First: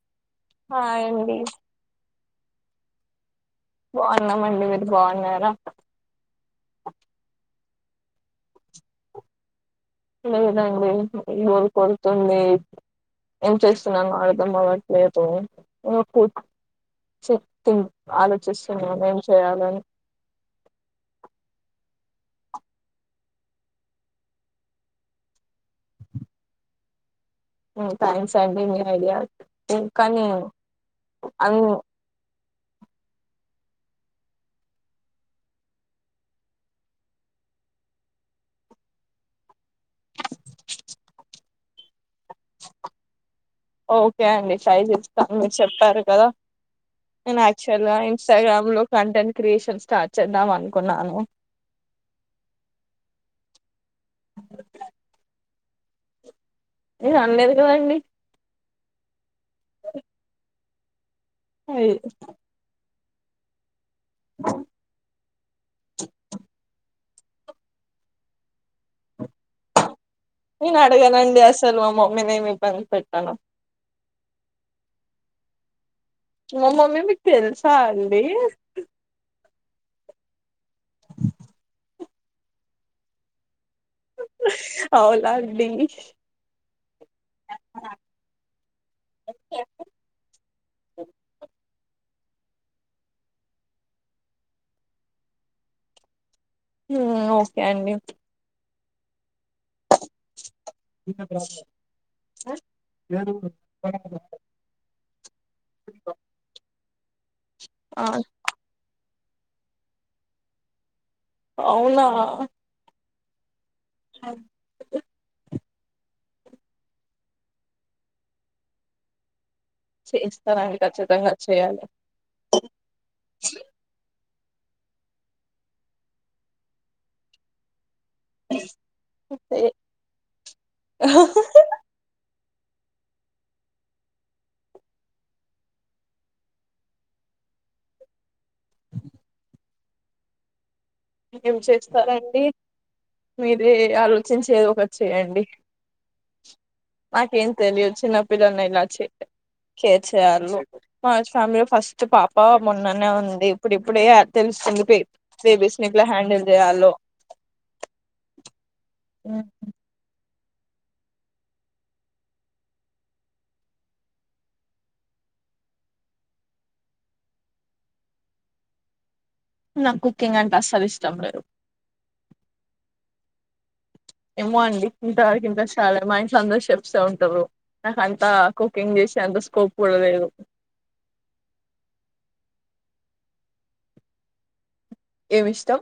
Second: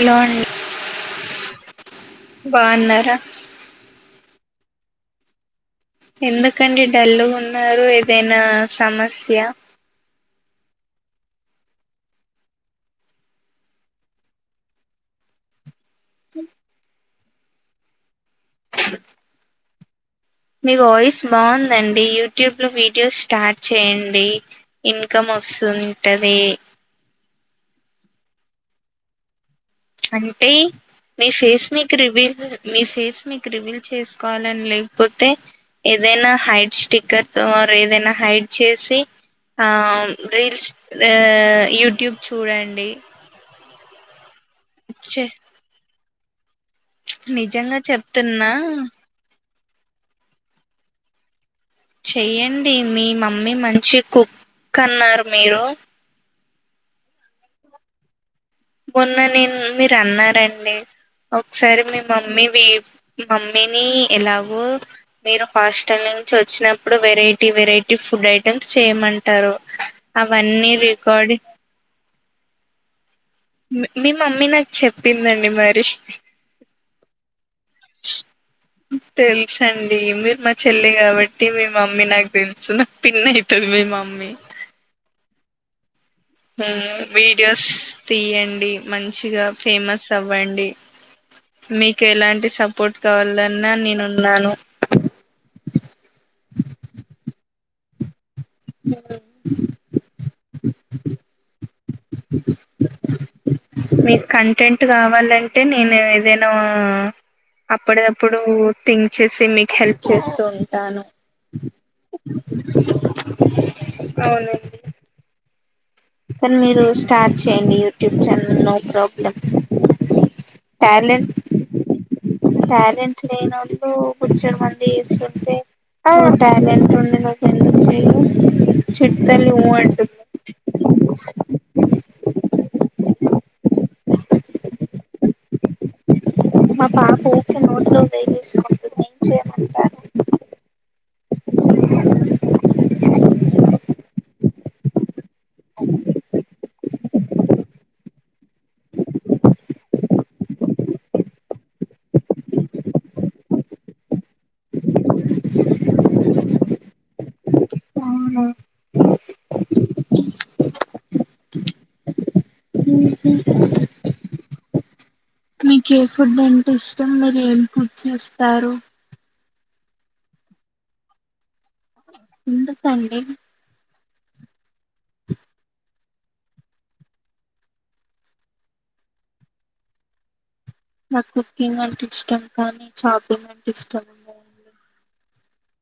Hello అండి hi అండి బాగున్నారా బాగున్నామండి మీరు బాగున్నారా న్నారు ఏదైనా సమస్య లేదండి బోర్ కొడుతుంది. ఏం చేస్తున్నానో అర్థం అవ్వట్లేదు. ఓకుకే చెప్తా ఈను ఆలోచిస్తున్నాను. ఏం చేయాలని మీ వాయిస్ బాగుందండి. యూట్యూబ్ లో వీడియోస్ స్టార్ట్ చేయండి. ఇన్కమ్ వస్తుంటది. హ్ థ్యాంక్స్ అండి మీ ఐడియా కానీ అంటే మీ అన్ ఫేస్ మీకు రివిల్ మీ ఫేస్ మీకు రివీల్ చేసుకోవాలని లేకపోతే ఏదైనా హైడ్ స్టిక్కర్ తో ఆర్ ఏదైనా హైడ్ చేసి ఆ రీల్స్ ఎ యూట్యూబ్ చూడండి. ఓకే అండి ట్రై చేస్తాను. మీరు చెప్పారు కదా నేను నిజంగా యాక్చువల్గా చెప్తున్నా ఇన్స్టాగ్రామ్ లో కంటెంట్ క్రియేషన్ స్టార్ట్ చేద్దాం అనుకున్నాను. చెయ్యండి మీ మమ్మీ మంచి కుక్ అన్నారు మీరు నేను అనలేదు కదండి. మొన్న నేను మీరు అన్నారండి. ఒకసారి అది మీ మమ్మీ మీ మమ్మీని ఏలగో మీరు హాస్టల్ నుంచి వోచ్చిన ఆ ప్పుడు వెరైటీ వెరైటీ ఫుడ్ ఐటెమ్స్ చేయమం నేను అడగానండి అసలు మా మమ్మీ నేమి ఇబ్బంది పెట్టాను. మీ మమ్మీ నాకు చెప్పిందండి. మరి మా మమ్మీ మీకు తెలుసా అండి. ఇ మీరు మా చెల్లి కాబట్టి మీ మమ్మీ నాకు తెలుసు నాకు పిన్నీ అయితది. [unintelligible] మామ్మీ అవునా అండి వీడియోస్ తీయండి. మంచిగా ఫేమస్ అవ్వండి. మీకు ఎలాంటి సపోర్ట్ కావాలన్నా నేను ఉన్నాను. ఓకే అండి అ చిన్న ప్రాబ్లం హా ఏడున్నావ్ మీకు కంటెంట్ కావాలంటే నేను ఏదైనా ఆ అప్పుడది ఆప్పుడు థింక్ చేసి మీకు హెల్ప్ చేస్తూ ఉంటాను. అవునా అవునండి కానీ మీరు స్టార్ట్ చేయండి. యూట్యూబ్ ఛానేల్ నో ప్రాబ్లం చేస్తానండి ఖచ్చితంగా ట్యాలెంట్ చేయాలి ట్యాలెంట్ లేనోళ్లు బొచ్చెడు మంది చేస్తుంటే ఆ టాలెంట్ ఉండి నువ్వు ఎందుకు చిట్టి తల్లి ఉ అంటుంది. మా బాబు వుకే నోట్లో వేలేసుకుంటుంది. ఏం చెయ్యమంటారు. ఏం చేస్తారండి వచ్చేయండి నాకేం తెలియదు. చిన్న పిల్లలను ఇలా చే కేర్ చేయాలో [unintelligible] ఫస్ట్ పాప మొన్ననే ఉంది. ఇప్పుడు ఇప్పుడే ఆ తెలుస్తుంది. బే బేబీస్ ఎట్లాహ్యాండిల్ చేయలో అవునా హ్ మీకే ఫుడ్ అంటే ఇష్టం. మరి ఏం పూజ చేస్తారు. నాకు కుకింగ్ అంటే అస్సలు ఇష్టం లేదు. ఎందుకండీ? ఏమో అండి. ఇంతవరికి ఇంట్రెస్ట్ రాలే. మా ఇంట్లో అందరు చెఫ్ సె ఉంటారు. నాకంత కుకింగ్ చేసే అంత స్కోప్ కూడా లేదు. నాకు కుకింగ్ అంటే ఇష్టం. కానీ, చాపింగ్ అంటే ఇష్టం ఉండదండి. ఏమిష్టం?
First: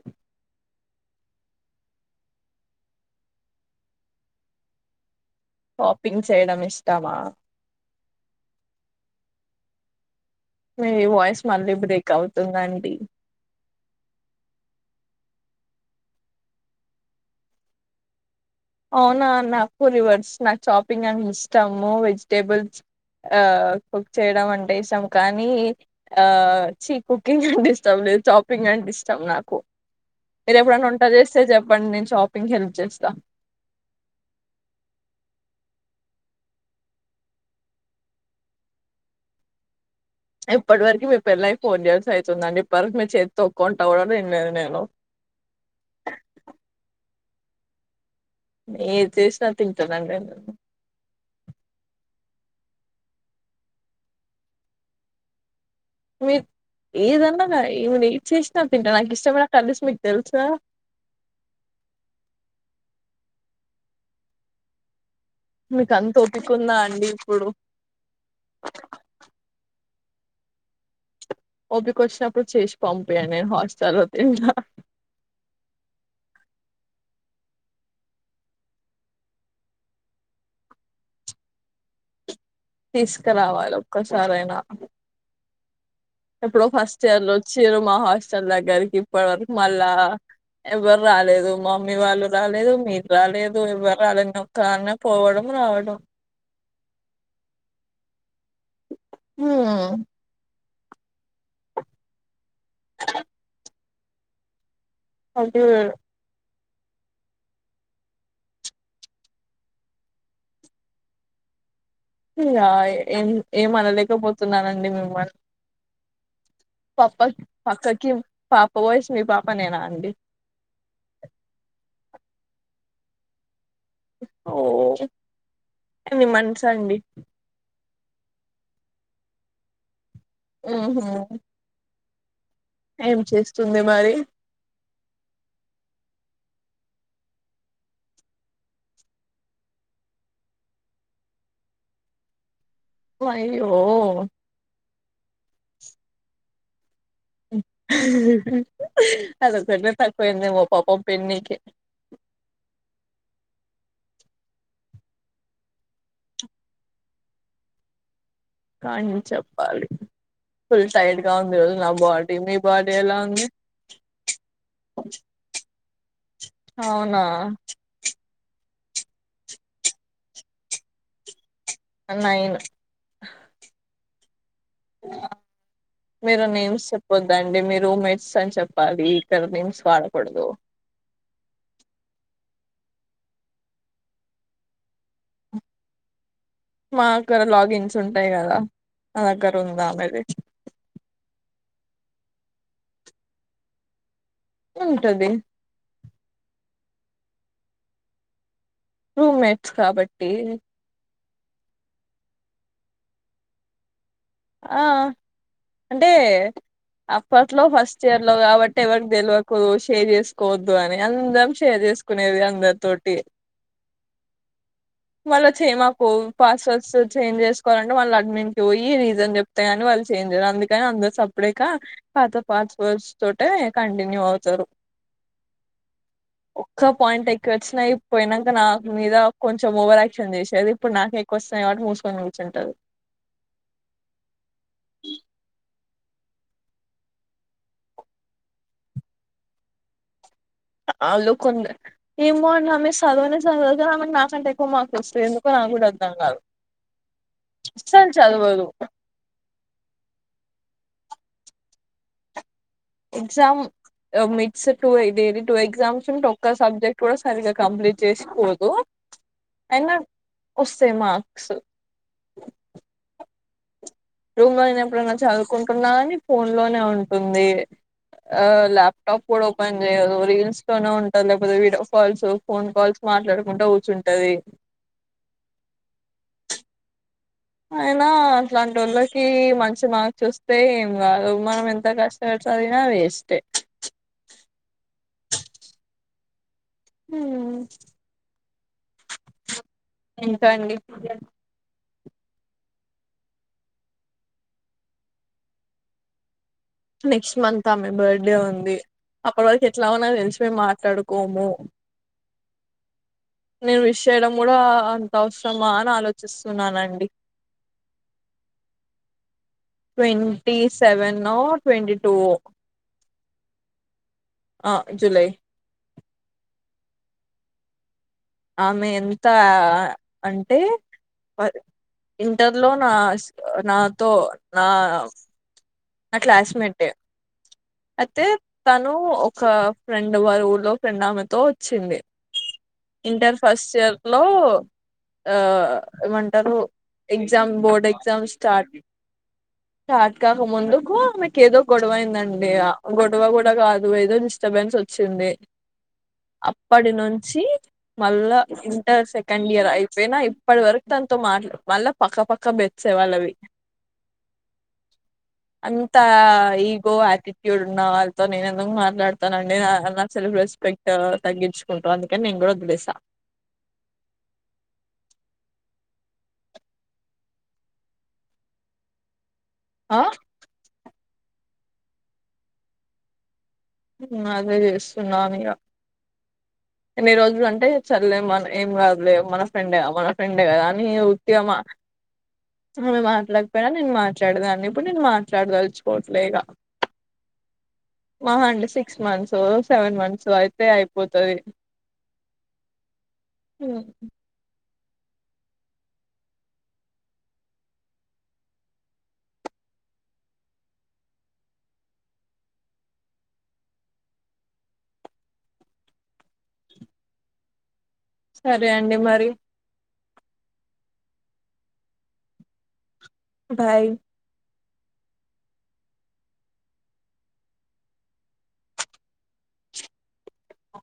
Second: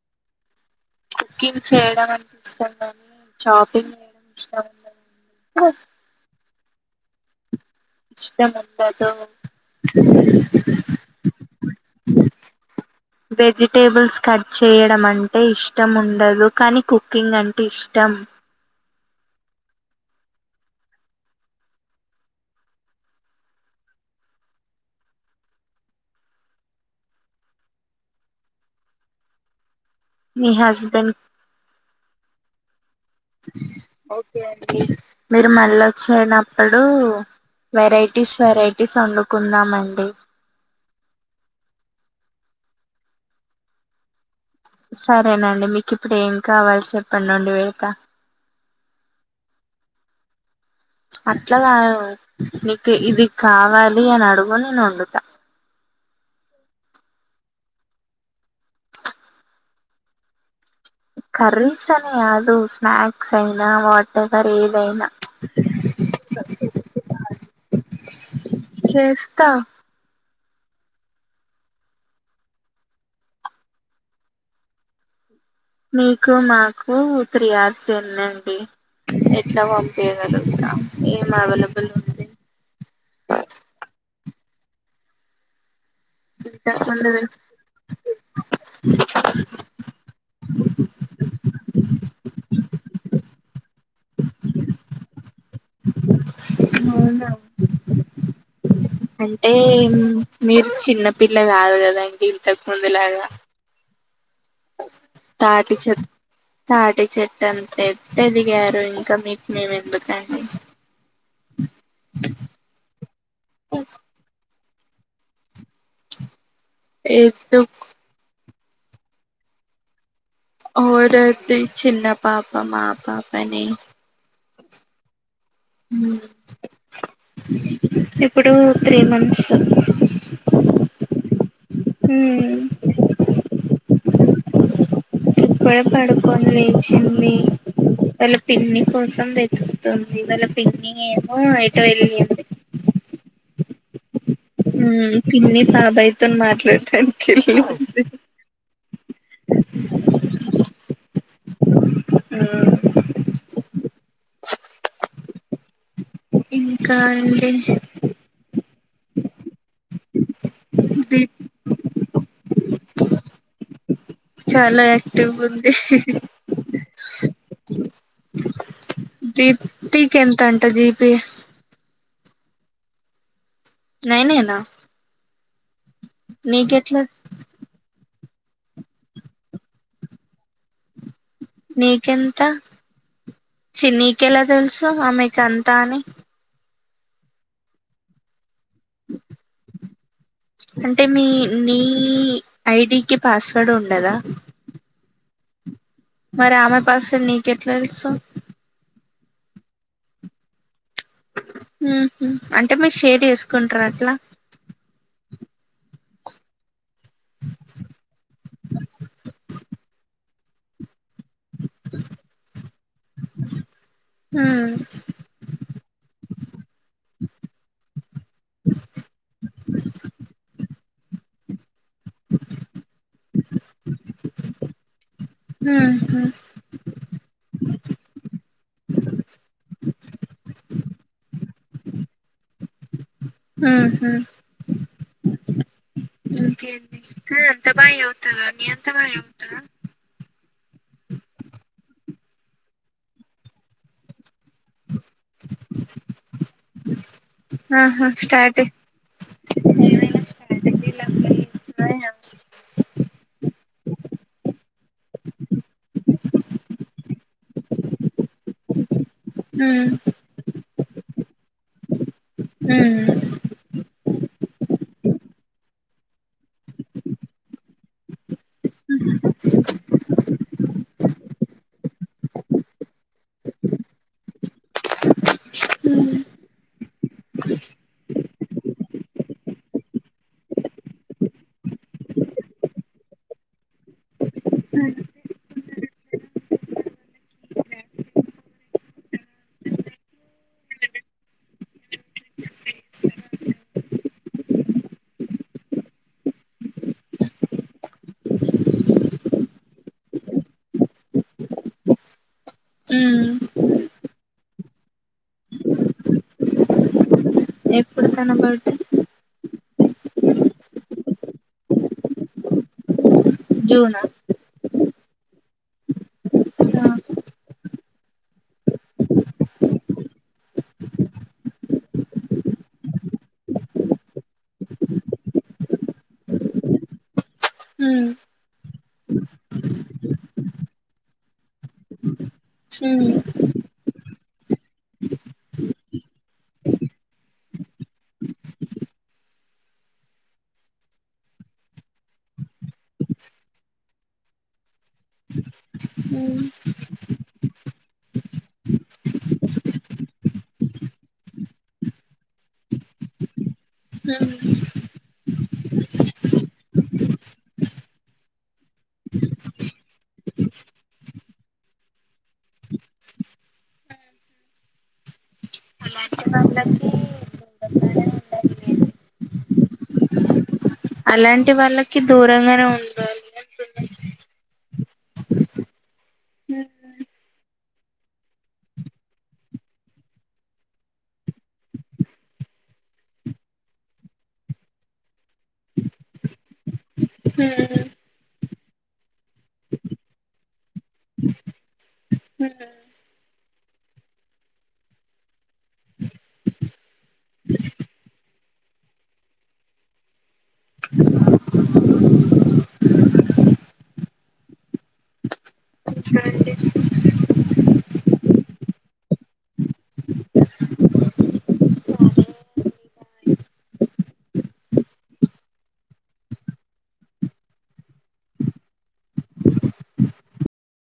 కుకింగ్ చేయడం అంటె ఇష్టం కాని, చాపింగ్ చేయడం ఇష్టం ఉండదండి. షాపింగ్ చేయడం ఇష్టమా? ఇష్టం ఉండదు. మీ వాయిస్ మళ్ళీ బ్రేక్ అవుతుందండి వెజిటేబుల్స్ కట్ చేయడం అన్ టే ఇష్టం ఉండదు. కానీ, కుకింగ్ అంటే ఇష్టం. అవునా నాకు రివర్స్. నాకు చాపింగ్ అని ఇష్టము. వెజిటేబల్స్ ఆ కుక్ చేయడం అంటే ఇష్టం. కానీ. ఆ చి, కుకింగ్ అంటే ఇష్టం లే చాపింగ్ అంటే ఇష్టం నాకు. మీ మీర్ ఎప్పుడైనా వంట హస్బెండ్ చేస్తే చెప్పండి. నేను చాపింగ్ కి హెల్ప్ చేస్తా. ఓకే అండి. మీరు మల్ల వచ్చినప్పుడు, వెరైటీస్, వెరైటీస్ వండుకుందామండి. ఇప్పటి వరకు, మీ పెళ్లయి ఫోన్ ఇయర్స్ అవుతుందండి. ఇప్పటికి మీ చేత్తో ఒక్క వంట కూడ తిన్లేదు. సరేనండి. మీకిప్పుడు ఏం కావాలి చెప్పండి, వండి పెడతా. ఏది చేసినా తింటానండి నేను. అట్ల కాదు. నీకు ఇది కావాలి అని అడుగు. నేను వండుతా. మీ ఏదన్నాగా, ఏమ్ ఏద్ చేసినా తింటా నాకు ఇష్టమైన కర్రీస్ మీకు తెలుసా గా! కర్రీస్ అని కాదు స్నాక్స్ అయినా, వాట్ ఎవర్ ఏదైనా. మీకు అంత ఒపికుందా అండి ఇప్పుడు? చేస్తా ఓపికొచ్చినప్పుడు చేసి పంపియండి. నేను హాస్టల్లో తింటా. మీకు మాకు త్రీ అవర్స్ ఉందండి. ఎట్ల పంపియగలుగుతాం? ఏం అవైలబుల్ ఉంది? తీస్కరావాలి ఒక్కసారైనా. ఎప్పుడో ఇంతకు ఫస్ట్ ముందు ఇయర్ లో వచ్చారు మా హాస్టల్ దగ్గరికి ఇప్పటి వరకు మళ్ళా, ఎవ్వర్ రాలేదు. మమ్మీ వాళ్ళు రాలేదు. మీర్ రాలేదు. ఎవ్వర్ రాలేదు. నేనొక్కదాన్నే పోవడం. రావడం. నువ్వున్నావ్ అంటే, హ్మ్ మీరు చిన్నపిల్ల కాదు కదా! ఇంతకు ముందులాగా. అప్పుడు తాటి చెట్ తాటిచెట్టంత ఎత్తు ఎదిగారు. ఇంక మీకు మేము ఎందుకండి? ఇలా ఏం ఏంమనలేకపోతున్నానండి మిమ్మల్ పాప ఎందుకు పక్కకి, పాప పోయస్, మీ పాపనేనా అండి. అవుదత్తి చిన్న పాప. మా పాపనే. ఓ ఎన్ని మంత్స్ అండి? ఇప్పుడు త్రీ మంత్స్. మ్హు మ్ ఏం చేస్తుంది మరి? ఇప్పుడే పడుకొని లేచింది. వాళ్ళ పిన్నీ కోసం వెతుకుతుంది. వాళ్ళ పిన్నీ ఏమో ఎటో ఎళ్ళింది. ఒ అయ్యో మ్. పిన్నీ బాబాయితోన మాట్లాడతన్ అదొక్కటే తక్కువైందేమో పాపం పిన్నికి. ఆ ఇంకా అంటే కానీ చెప్పాలి ఫుల్ టైట్ గా దీప్ ఉంది రోజు నా బాడీ మీ బడ ఎలా అడి చాలా యాక్టివ్ ఉంది అవునా దీప్ తీక ఎంత అంటా జిపి నైను నైన్ ఆ నా మీరు నేమ్స్ చెప్పొద్దండి మీరు మే స చెప్ప అది కర్ నింస్ వాడకడదు నీకెంత చి నీకెలా తెలుసు ఆమెకు అంతా అని మా అక్కడ లాగిన్స్ ఉంటాయి కదా నా దగ్గర ఉందా ఆమెది అంటే మీ నీ ఈ ఐడికి పాస్వేర్డ్ ఉండదా ఉంటది మరి ఆమె పాస్ నకట్లా తెలుసు రూమ్ మేట్స్ కాబట్టి అంటే మీరు షేర్ చేసుకుంటార అట్లా ఆ అంటే అప్పట్లో ఫస్ట్ ఇయర్ లో కాబట్టి ఎవరికి తెలియకూదు షేర్ చేసుకోవద్దు అని అందరం షేర్ చేసుకునేది అందరి తటి ఉమ్, వాళ్ళ చేమాకు పాస్వర్డ్స్ చేంజ్ చేసుకోవాలంటే వాళ్ళు అడ్మిన్వ ఈ ప్తని వాళ్ళు చేయించారు అందుకని అందరు సప్పుడక పాత పాత వర్స్ తోటే కంటిన్యూ అవుతారు హు ఇ వచ్చినాయి పోయినాక నాకు మీద కొంచం ఓవర్ క్షన్ చేసేది ఇప్పుడు నాక ఎక్కు వస్తుయి వాట్టి మూసుకొని కూర్చు ఉంటారు ఉహు ఇంకేంది ఉత్తమ త అలు కొ ఈ మో సాధవణ సా నాకంట ఎ మాకు ఇస్తే ఎందుకో నాకు కూడా అర్ద్దాం కాదు ఆహా అస్సలు స్టార్ట్ చదవదు [inaudible] ఎగ్జామ్ మిక్స్ టూ ఇది టూ ఎగ్జామ్స్ ఉంటే ఒక్క సబ్జెక్ట్ కూడా సరిగ్గా కంప్లీట్ చేసుకోదు హూ వస్తేయి మార్క్స్ హూ రూమ్ లో నన ఎప్పుడైనా చదువుకుంటున్నా అని ఫోన్ లోనే ఉంటుంది ఆ ల్యాప్టాప్ కూడా ఓపెన్ చేయదు రీల్స్ తోనే ఉంటారు లేకపోతే వీడియో కాల్స్ ఫోన్ కాల్స్ మాట్లాడకుండా కూర్చుంటది హ ఇట్లాంటి వాళ్ళకి మంచి మార్క్స్ వస్తే ఏం కాదు మనం ఎంత కష్టపడిదిన వేస్ ఆ అ ఎంతో అండి నెక్స్ట్ మంత్ ఆమె బర్త్డే ఉంది అప్పటి వరకు ఎట్లా ఉన్నా తెలిసి మేము మాట్లాడుకోము ఉమ్, నేను విష్ చేయడం కూడా అంత అవసరమా అని ఆలోచిస్తున్నానండి ఎప్పుడు తనబడ్డే ట్వంటీ సెవెనో ట్వంటీ టు ఒ జూనా అ జులై యా ఆమె ఎంత అంటే పర్ ఇంటర్లో నాస్ నాతో నా నా క్లాస్మెట్ ఏ ఉమ్, అయితే తను ఒక ఫ్రెండ్ వారు ఊలో ఫ్రెండ్ ఆమెతో వచ్చింది ఉమ్, ఇంటర్ ఫస్ట్ ఇయర్ లో ఆ ఏమంటరు exam board exam start start కాక ముందుకు ఆమెకు ఏదో గొడవైందం డే ఆ గొడవ కూడా కాదు ఏదో డిస్టర్బెన్స్ వచ్చింది ఉమ్. అప్పటి నుంచి మళ్ళా ఇంటర్ సెకండ్ ఇయర్ అయిపోయినా ఇప్పటి వరకు తో మాట్లా మళ్ళా పక్కపక్క బెడ్సే వాళ్ళవి [unintelligible] అంతా ఈగో ఆటి ట్యూడ్ ఉన్న వాళ్ళతో నేను ఎందుకు మాట్లాతానండి నా సెల్ఫ్ రెస్పెక్ట్ తగ్గించుకుంటు అందుకని నే గోడకు గుదేస హ ఉండదు. అ అలాంటి వాళ్ళకి దూరంగానే ఉండాలిగ ఊ అదే ఏసునానిగ ఎన్ని రోజులు అంటే చల్లే మన ఏం కాదులే మన ఫ్రెండ్ మన ఫ్రెండ్ ఏ కదా అని యూతిగా ఆమె మాట్లాకపోయినా నేను మాట్లాడేదాన్ని ఇప్పుడు నేను మాట్లాడదలుచుకోవట్లే ఇగ అ మహా అంటే సిక్స్ ఓ మంత్స్ ఓ సెవెన్ మంత్స్ అయితే అయిపోతది ఉహు సరే అండి మరి బాయ్